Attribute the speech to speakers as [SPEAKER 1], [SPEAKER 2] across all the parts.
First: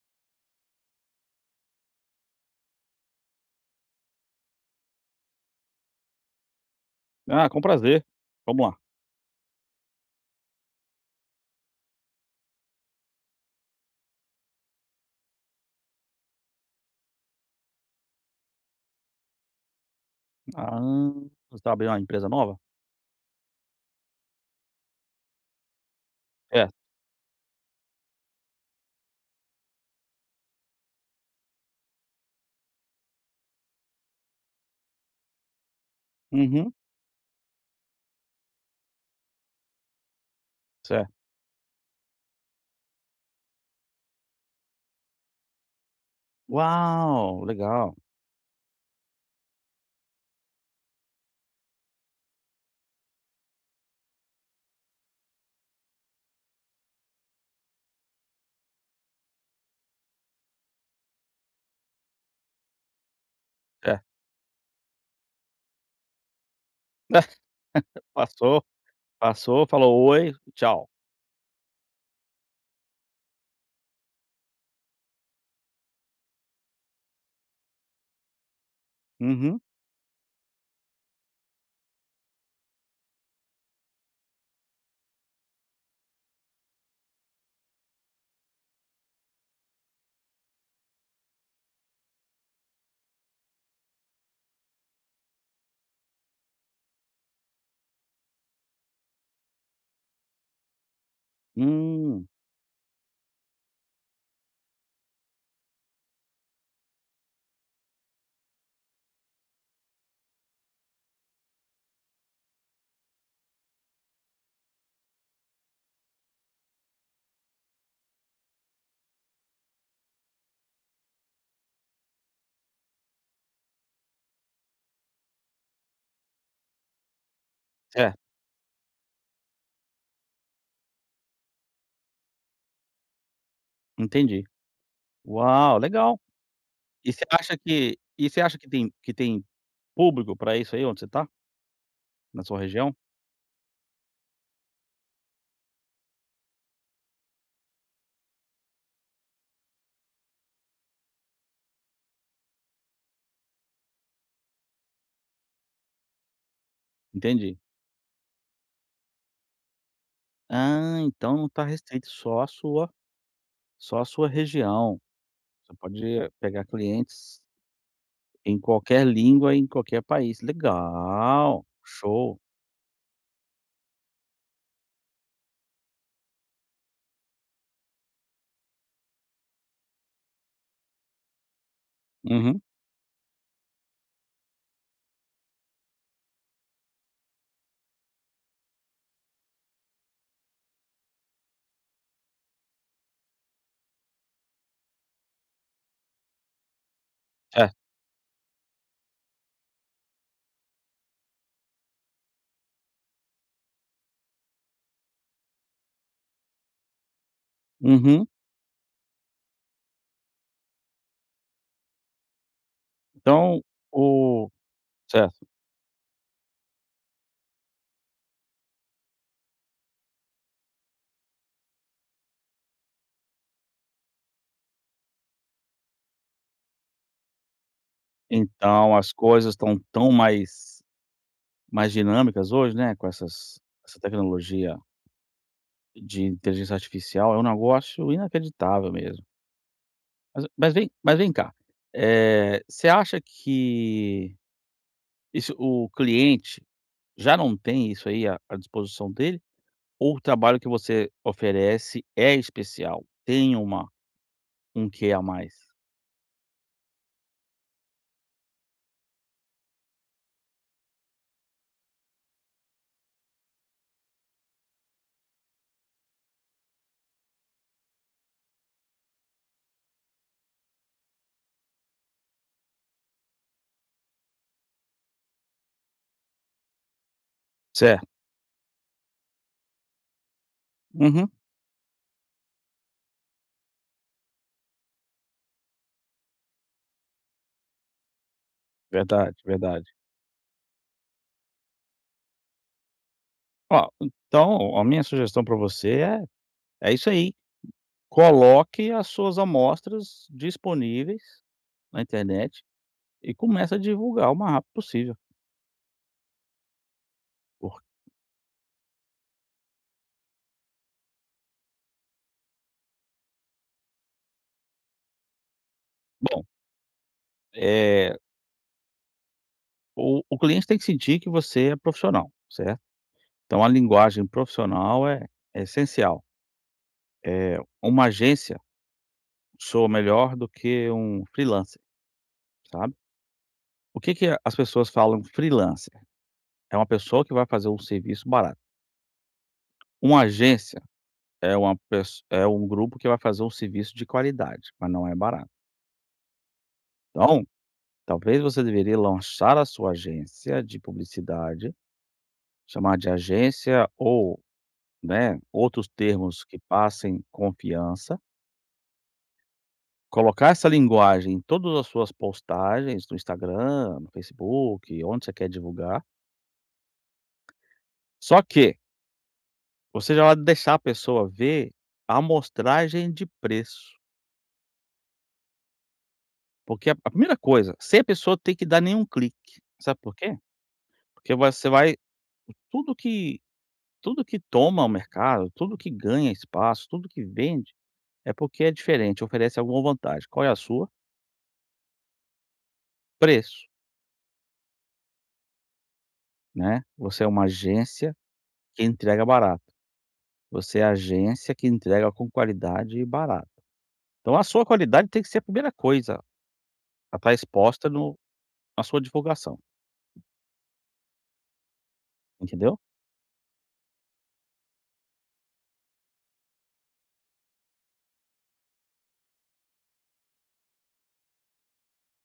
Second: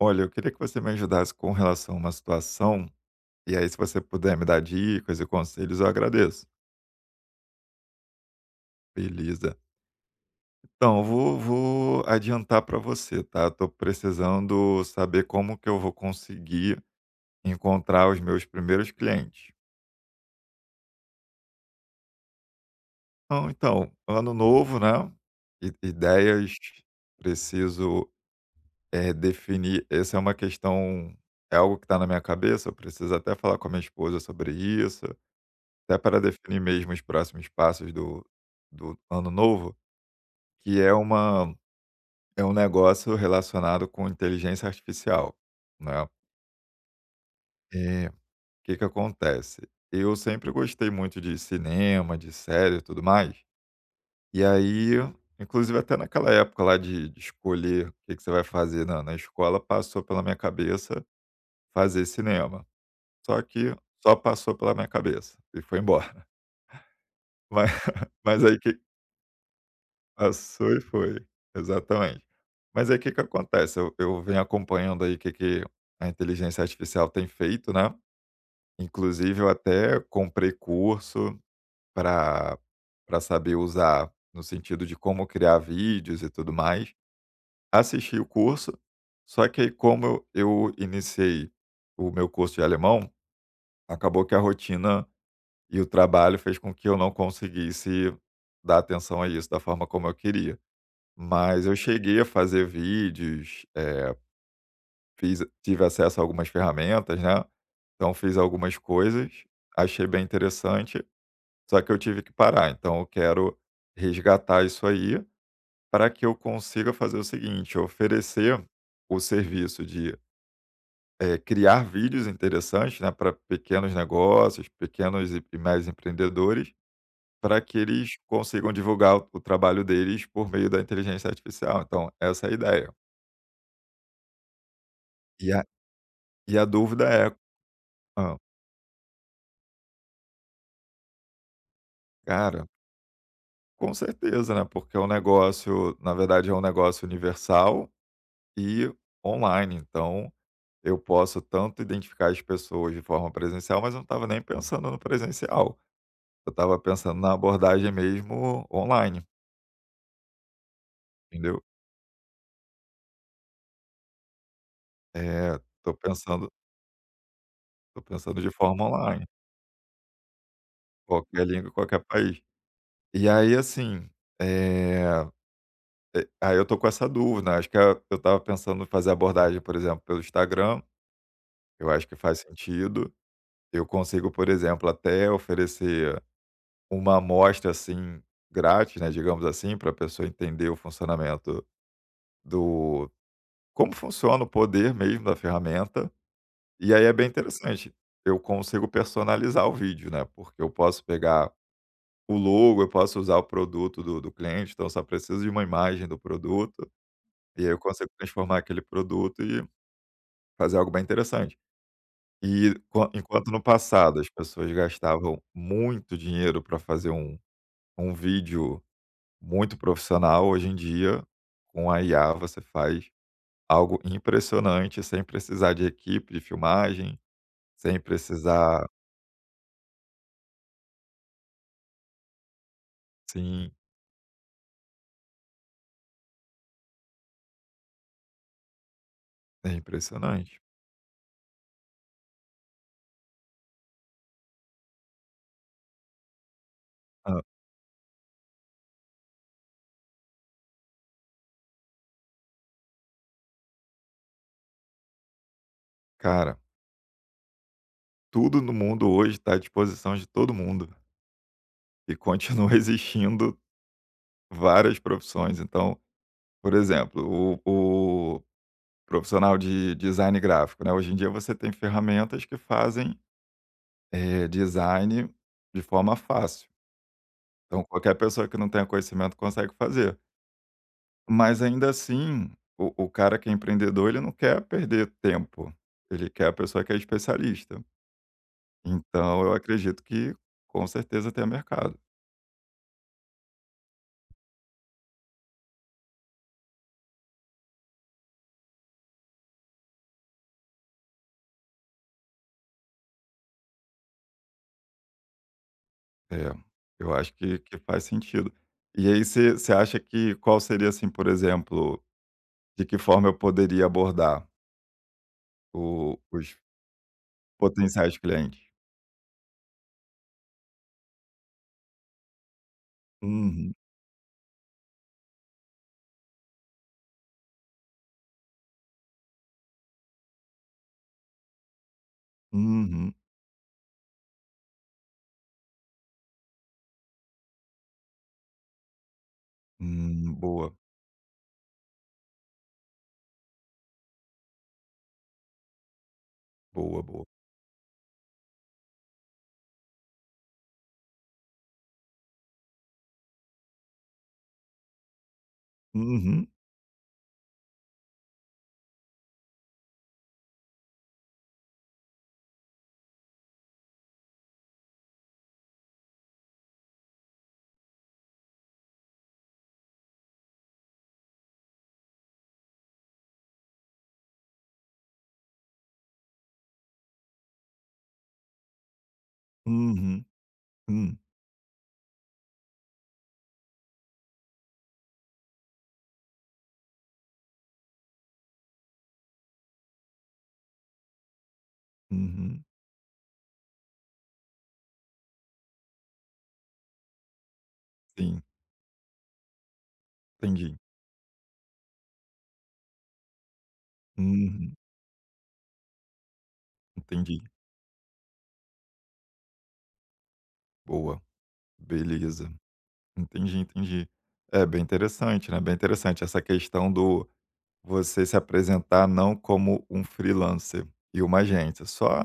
[SPEAKER 1] Olha, eu queria que você me ajudasse com relação a uma situação, e aí se você puder me dar dicas e conselhos, eu agradeço.
[SPEAKER 2] Ah, com prazer. Vamos lá.
[SPEAKER 1] Beleza. Então, eu vou adiantar para você, tá? Tô precisando saber como que eu vou conseguir encontrar os meus primeiros clientes.
[SPEAKER 2] Ah, você está abrindo uma empresa nova?
[SPEAKER 1] Então, ano novo, né? Ideias,
[SPEAKER 2] É.
[SPEAKER 1] preciso definir. Essa é uma questão, é algo que está na minha cabeça, eu preciso até falar com a minha esposa sobre isso. Até para definir
[SPEAKER 2] Uhum.
[SPEAKER 1] mesmo os próximos passos do ano novo, que é
[SPEAKER 2] Certo.
[SPEAKER 1] uma é um negócio relacionado com inteligência artificial, né.
[SPEAKER 2] Uau, legal.
[SPEAKER 1] E O que que acontece, eu sempre gostei muito de cinema, de série e tudo mais, e aí, inclusive até naquela época lá de escolher o que que você vai fazer na escola, passou pela minha cabeça fazer cinema, só que
[SPEAKER 2] É.
[SPEAKER 1] só passou pela minha cabeça e foi embora. Mas mas aí o
[SPEAKER 2] Passou,
[SPEAKER 1] que
[SPEAKER 2] passou, falou: "Oi,
[SPEAKER 1] passou e
[SPEAKER 2] tchau".
[SPEAKER 1] foi. Exatamente. Mas aí, o que que acontece? Eu venho acompanhando aí o que que a inteligência artificial tem feito, né. Inclusive eu
[SPEAKER 2] Uhum.
[SPEAKER 1] até comprei curso para pra saber usar, no sentido de como criar vídeos e tudo mais. Assisti o curso, só que aí como eu iniciei o meu curso de alemão, acabou que a rotina e o trabalho fez com que eu não conseguisse dar atenção a isso da forma como eu queria. Mas eu cheguei a
[SPEAKER 2] Hum,
[SPEAKER 1] fazer vídeos, fiz, tive acesso a algumas ferramentas, né, então fiz algumas coisas, achei bem interessante, só que eu tive que parar. Então eu quero resgatar isso aí para que eu consiga fazer o seguinte: oferecer o serviço de criar vídeos interessantes, né, para pequenos negócios, pequenos e médios empreendedores, para que eles
[SPEAKER 2] certo,
[SPEAKER 1] consigam divulgar o trabalho deles por meio da inteligência artificial. Então essa é a ideia.
[SPEAKER 2] entendi.
[SPEAKER 1] E a
[SPEAKER 2] Uau, legal.
[SPEAKER 1] E a dúvida
[SPEAKER 2] E
[SPEAKER 1] é
[SPEAKER 2] você acha que e
[SPEAKER 1] hã,
[SPEAKER 2] você acha que tem público para isso aí onde você está? Na sua
[SPEAKER 1] cara,
[SPEAKER 2] região?
[SPEAKER 1] com certeza, né, porque é um negócio, na verdade é um negócio universal e online, então eu posso tanto identificar as pessoas de forma presencial, mas eu não estava nem pensando no presencial, eu estava pensando na
[SPEAKER 2] Entendi.
[SPEAKER 1] abordagem mesmo online,
[SPEAKER 2] Ah, então não
[SPEAKER 1] entendeu.
[SPEAKER 2] está restrito só a sua região.
[SPEAKER 1] É,
[SPEAKER 2] Você pode pegar clientes
[SPEAKER 1] tô pensando de
[SPEAKER 2] em
[SPEAKER 1] forma
[SPEAKER 2] qualquer
[SPEAKER 1] online,
[SPEAKER 2] língua, em qualquer país.
[SPEAKER 1] qualquer
[SPEAKER 2] Legal,
[SPEAKER 1] língua, qualquer
[SPEAKER 2] show.
[SPEAKER 1] país. E aí, assim, eh, aí eu tô com essa dúvida, né, acho que é, eu estava pensando em fazer abordagem, por exemplo, pelo Instagram. Eu acho que faz
[SPEAKER 2] Uhum,
[SPEAKER 1] sentido. Eu consigo, por exemplo, até oferecer uma amostra assim grátis, né, digamos assim, para a pessoa entender o funcionamento do como funciona o poder mesmo da ferramenta. E aí é bem
[SPEAKER 2] certo.
[SPEAKER 1] interessante. Eu consigo personalizar o vídeo, né? Porque eu posso pegar o logo, eu posso usar o produto do cliente, então eu só preciso de uma imagem do produto, e aí eu consigo
[SPEAKER 2] Uhum.
[SPEAKER 1] transformar aquele produto e fazer algo bem interessante. E qua enquanto no
[SPEAKER 2] Então
[SPEAKER 1] passado as
[SPEAKER 2] o
[SPEAKER 1] pessoas gastavam
[SPEAKER 2] certo.
[SPEAKER 1] muito dinheiro para fazer um um vídeo muito profissional, hoje em dia, com a IA você faz algo impressionante sem precisar de equipe de filmagem, sem precisar.
[SPEAKER 2] Então as coisas estão tão mais dinâmicas hoje, né, com
[SPEAKER 1] Sim,
[SPEAKER 2] essa tecnologia de inteligência artificial, é um negócio inacreditável mesmo.
[SPEAKER 1] é
[SPEAKER 2] Mas
[SPEAKER 1] impressionante.
[SPEAKER 2] mas vem mas vem cá, você acha que isso o cliente já
[SPEAKER 1] Hã,
[SPEAKER 2] não tem isso aí à disposição dele, ou o trabalho que você oferece é especial? Tem uma Um quê a mais.
[SPEAKER 1] cara, tudo no mundo hoje está à disposição de todo mundo e continua existindo várias profissões. Então, por exemplo, o profissional de design gráfico, né. Hoje em dia você tem ferramentas que fazem, design de forma fácil. Então
[SPEAKER 2] Certo.
[SPEAKER 1] qualquer pessoa que não tenha conhecimento consegue fazer.
[SPEAKER 2] Uhum.
[SPEAKER 1] Mas ainda assim, o cara que é empreendedor, ele não quer perder tempo, ele quer a pessoa que é especialista.
[SPEAKER 2] Verdade,
[SPEAKER 1] Então eu
[SPEAKER 2] verdade.
[SPEAKER 1] acredito que com certeza tem mercado.
[SPEAKER 2] Ó, então a minha sugestão para você é é isso aí, coloque as suas amostras disponíveis na internet e comece a divulgar o mais rápido possível,
[SPEAKER 1] É, eu acho que
[SPEAKER 2] por
[SPEAKER 1] faz sentido. E aí, você acha que qual seria, assim, por exemplo, de que forma eu poderia abordar o
[SPEAKER 2] bom,
[SPEAKER 1] os potenciais
[SPEAKER 2] é
[SPEAKER 1] clientes.
[SPEAKER 2] o cliente tem que sentir que você é profissional, certo? Então a
[SPEAKER 1] Uhum,
[SPEAKER 2] linguagem profissional é essencial. Uma agência soa melhor do que um freelancer, sabe?
[SPEAKER 1] uhum,
[SPEAKER 2] O que que as pessoas falam freelancer? É uma pessoa que vai fazer um serviço barato. Uma
[SPEAKER 1] boa,
[SPEAKER 2] agência é uma pesso é um grupo que vai fazer um serviço de qualidade, mas não é barato.
[SPEAKER 1] boa, boa.
[SPEAKER 2] Então, talvez você deveria lançar a sua agência de publicidade, chamar de agência ou, né, outros termos
[SPEAKER 1] Uhum,
[SPEAKER 2] que passem confiança, colocar essa linguagem em todas as suas postagens no Instagram, no Facebook, onde você quer divulgar. Só que você já vai deixar a pessoa ver a amostragem de preço. Porque a primeira coisa, sem a pessoa ter que dar nenhum clique, sabe por
[SPEAKER 1] uhum,
[SPEAKER 2] quê?
[SPEAKER 1] hum,
[SPEAKER 2] Porque você vai tudo que tudo que toma o mercado, tudo que ganha espaço, tudo que vende, é porque é diferente, oferece alguma vantagem. Qual é a sua?
[SPEAKER 1] uhum,
[SPEAKER 2] Preço, né. Você é uma agência
[SPEAKER 1] sim,
[SPEAKER 2] que entrega barato,
[SPEAKER 1] entendi.
[SPEAKER 2] você é a agência que entrega com qualidade e barato. Então a sua
[SPEAKER 1] Uhum,
[SPEAKER 2] qualidade tem que ser a primeira coisa a estar
[SPEAKER 1] entendi.
[SPEAKER 2] exposta no na sua divulgação,
[SPEAKER 1] Boa, beleza.
[SPEAKER 2] entendeu?
[SPEAKER 1] Entendi, entendi. É bem interessante, né, bem interessante essa questão do você se apresentar não como um freelancer e uma agência, só,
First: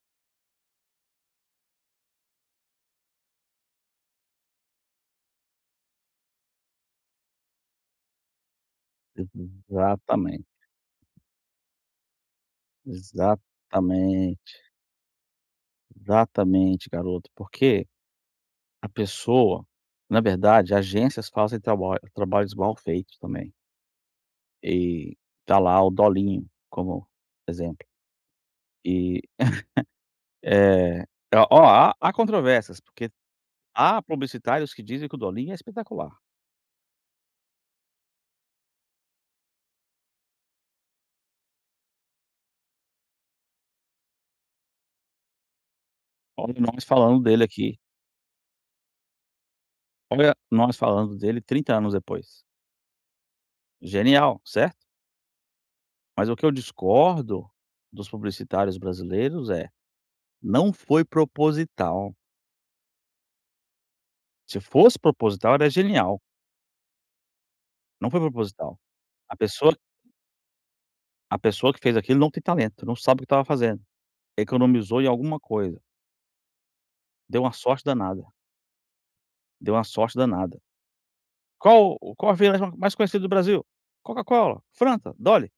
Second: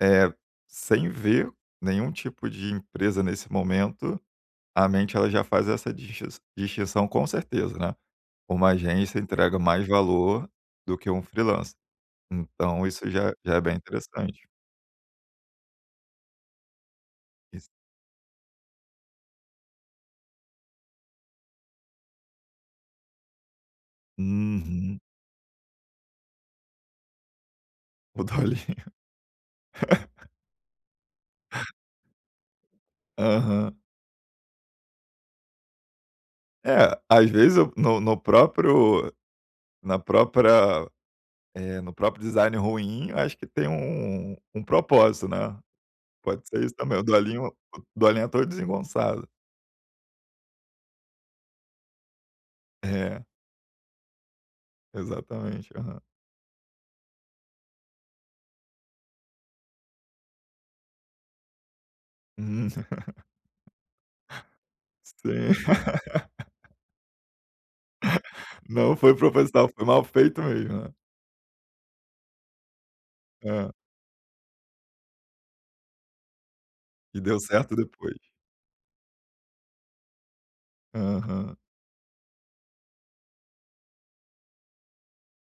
[SPEAKER 1] é sem ver nenhum tipo de empresa nesse momento, a mente ela já faz essa distinção com certeza, né. Uma agência entrega mais valor
[SPEAKER 2] Exatamente,
[SPEAKER 1] do que um freelancer. Então isso já é bem interessante.
[SPEAKER 2] exatamente. Exatamente, garoto,
[SPEAKER 1] Isso.
[SPEAKER 2] porque a pessoa na verdade, agências fazem trabalhos mal feitos também,
[SPEAKER 1] Uhum.
[SPEAKER 2] e tá lá o dolinho como exemplo.
[SPEAKER 1] O dolinho.
[SPEAKER 2] E, eh, ó, ó, há controvérsias, porque
[SPEAKER 1] Aham.
[SPEAKER 2] há publicitários que dizem que o dolinho é espetacular.
[SPEAKER 1] É, às vezes eu no próprio, na própria, no próprio design ruim, eu acho que tem um um propósito, né. Pode
[SPEAKER 2] Olha
[SPEAKER 1] ser isso
[SPEAKER 2] nós
[SPEAKER 1] também,
[SPEAKER 2] falando dele aqui,
[SPEAKER 1] o dolinho é todo desengonçado.
[SPEAKER 2] olha nós falando dele 30 anos depois.
[SPEAKER 1] É,
[SPEAKER 2] Genial, certo?
[SPEAKER 1] exatamente, aham.
[SPEAKER 2] Mas o que eu discordo dos publicitários brasileiros é: não foi proposital,
[SPEAKER 1] Hum,
[SPEAKER 2] se fosse proposital era
[SPEAKER 1] sim.
[SPEAKER 2] genial. Não foi proposital.
[SPEAKER 1] Não foi
[SPEAKER 2] A
[SPEAKER 1] profissional,
[SPEAKER 2] pessoa
[SPEAKER 1] foi mal feito mesmo, né.
[SPEAKER 2] a pessoa que fez aquilo não tem talento, não sabe o que estava
[SPEAKER 1] Hã.
[SPEAKER 2] fazendo. Economizou em alguma coisa.
[SPEAKER 1] E deu
[SPEAKER 2] Deu uma
[SPEAKER 1] certo
[SPEAKER 2] sorte
[SPEAKER 1] depois.
[SPEAKER 2] danada, deu uma sorte danada.
[SPEAKER 1] Aham.
[SPEAKER 2] Qual a cerveja mais conhecida do Brasil? Coca-Cola, Fanta, Dolly.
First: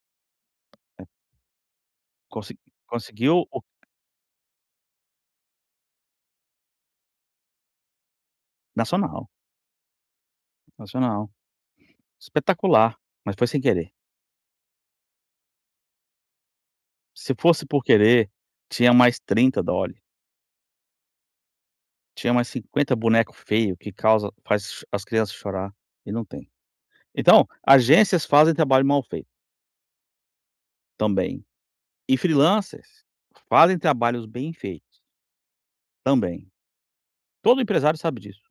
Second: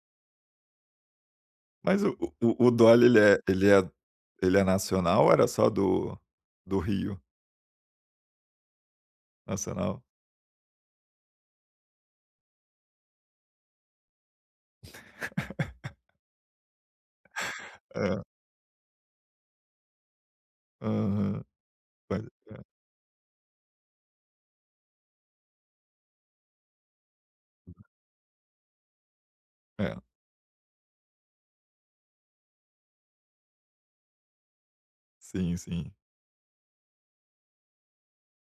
[SPEAKER 1] Mas
[SPEAKER 2] Conse
[SPEAKER 1] o Dolly
[SPEAKER 2] Conseguiu o
[SPEAKER 1] ele é nacional ou era só do Rio?
[SPEAKER 2] nacional,
[SPEAKER 1] Nacional?
[SPEAKER 2] nacional. Espetacular, mas foi sem querer. Se fosse por
[SPEAKER 1] É.
[SPEAKER 2] querer, tinha mais 30 Dolly,
[SPEAKER 1] Aham. Pode
[SPEAKER 2] tinha mais 50 boneco feio que causa faz as crianças chorar, e não tem. Então, agências fazem trabalho mal feito,
[SPEAKER 1] é.
[SPEAKER 2] também. E freelancers fazem trabalhos bem feitos
[SPEAKER 1] Sim, sim.
[SPEAKER 2] também. Todo empresário sabe disso.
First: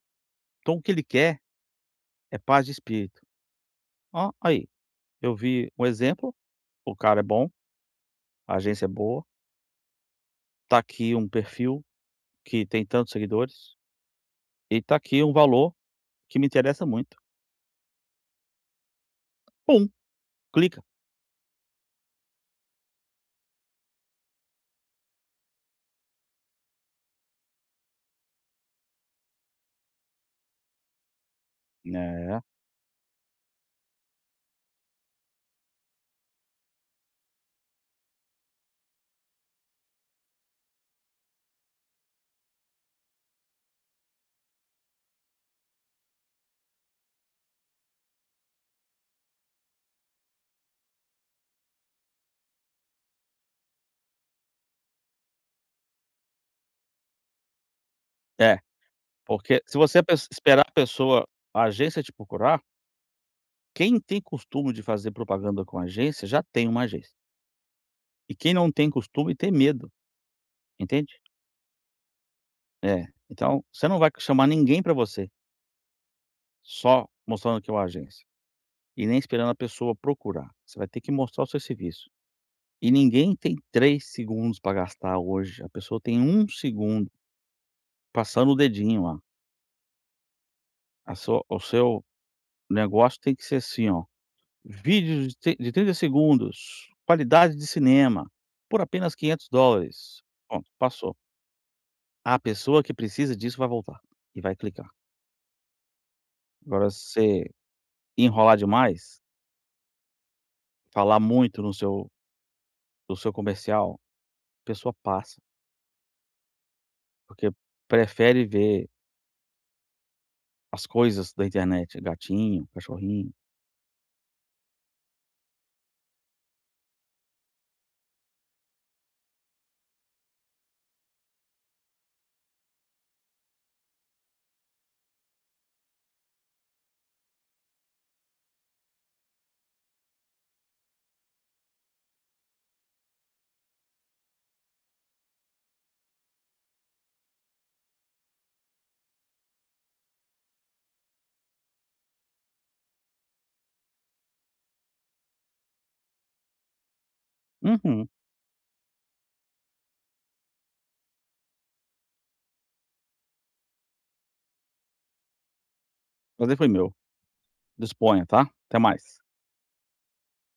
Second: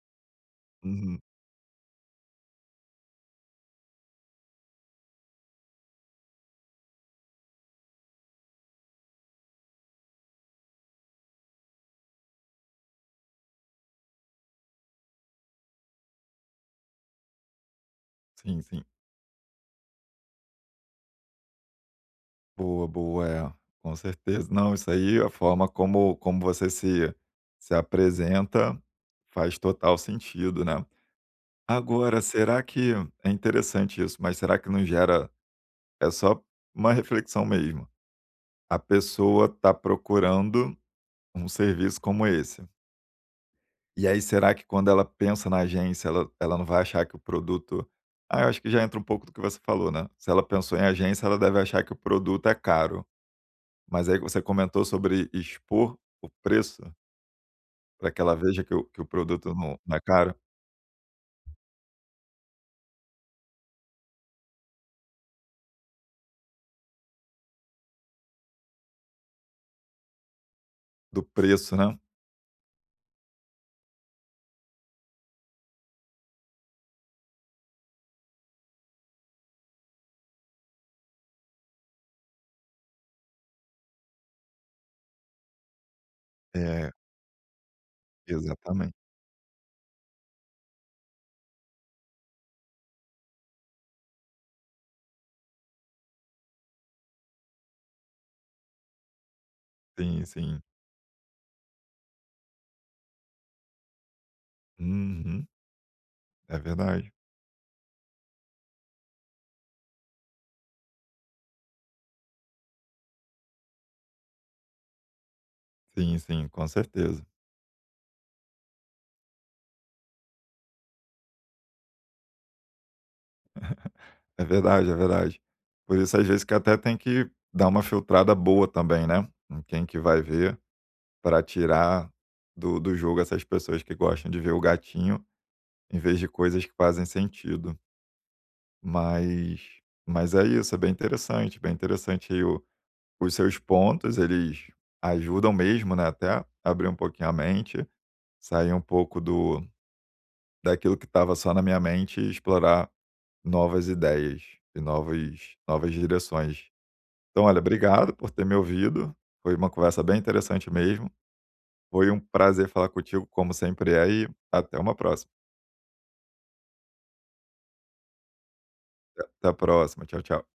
[SPEAKER 2] Então o que ele
[SPEAKER 1] Uhum.
[SPEAKER 2] quer é paz de espírito. Ó, aí, eu vi um exemplo, o cara é bom, a agência é boa, tá aqui um perfil que tem tantos seguidores e tá aqui um valor que me interessa muito.
[SPEAKER 1] Sim, sim.
[SPEAKER 2] Pum, clica.
[SPEAKER 1] Boa, boa. É, com certeza. Não, isso aí, a forma como você se apresenta faz total sentido, né. Agora,
[SPEAKER 2] É,
[SPEAKER 1] será que é interessante isso, mas será que não gera, é só uma reflexão mesmo. A pessoa está procurando um serviço como esse. E aí, será que quando ela pensa na agência, ela não vai achar que o produto, ah, eu acho que já entra um pouco do que você falou, né. Se ela pensou em agência, ela deve achar que o produto é caro. Mas aí você comentou sobre expor o preço para que ela
[SPEAKER 2] é,
[SPEAKER 1] veja que o produto
[SPEAKER 2] porque se
[SPEAKER 1] não é
[SPEAKER 2] você pes
[SPEAKER 1] caro,
[SPEAKER 2] esperar a agência te procurar, quem tem costume de fazer propaganda com agência já tem uma agência. E quem não tem costume tem medo, entende?
[SPEAKER 1] do preço, né.
[SPEAKER 2] É, então você não vai chamar ninguém para você, só mostrando que é uma agência, e nem esperando a pessoa procurar, você vai ter que mostrar o seu serviço. E ninguém tem 3 segundos para gastar hoje, a pessoa tem um
[SPEAKER 1] É,
[SPEAKER 2] segundo passando o
[SPEAKER 1] exatamente.
[SPEAKER 2] dedinho lá. A sua O seu negócio tem que ser assim ó, vídeos de tri de 30 segundos, qualidade de cinema, por apenas US$ 500.
[SPEAKER 1] Sim, sim.
[SPEAKER 2] Pronto, passou. A pessoa que precisa disso vai voltar, e vai clicar.
[SPEAKER 1] Uhum. É
[SPEAKER 2] Agora se
[SPEAKER 1] verdade.
[SPEAKER 2] você enrolar demais, falar muito no seu do seu comercial, a pessoa passa,
[SPEAKER 1] Sim, sim, com certeza.
[SPEAKER 2] porque prefere ver as coisas da internet, gatinho, cachorrinho.
[SPEAKER 1] É verdade, é verdade. Por isso, às vezes, que até tem que dar uma filtrada boa também, né, em quem que vai ver, para tirar do jogo essas pessoas que gostam de ver o gatinho, em vez de coisas que fazem sentido. Mas é isso, é bem interessante aí o os seus pontos, eles ajudam mesmo, né, até a abrir um pouquinho a mente, sair um pouco do daquilo que estava só na minha mente e explorar novas ideias e novas direções. Então olha,
[SPEAKER 2] Uhum.
[SPEAKER 1] obrigado por ter me ouvido, foi uma conversa bem interessante mesmo. Foi um prazer falar contigo, como sempre é, e até uma próxima.
[SPEAKER 2] Prazer foi meu. Disponha, tá? Até mais.
[SPEAKER 1] Até a próxima. Tchau, tchau.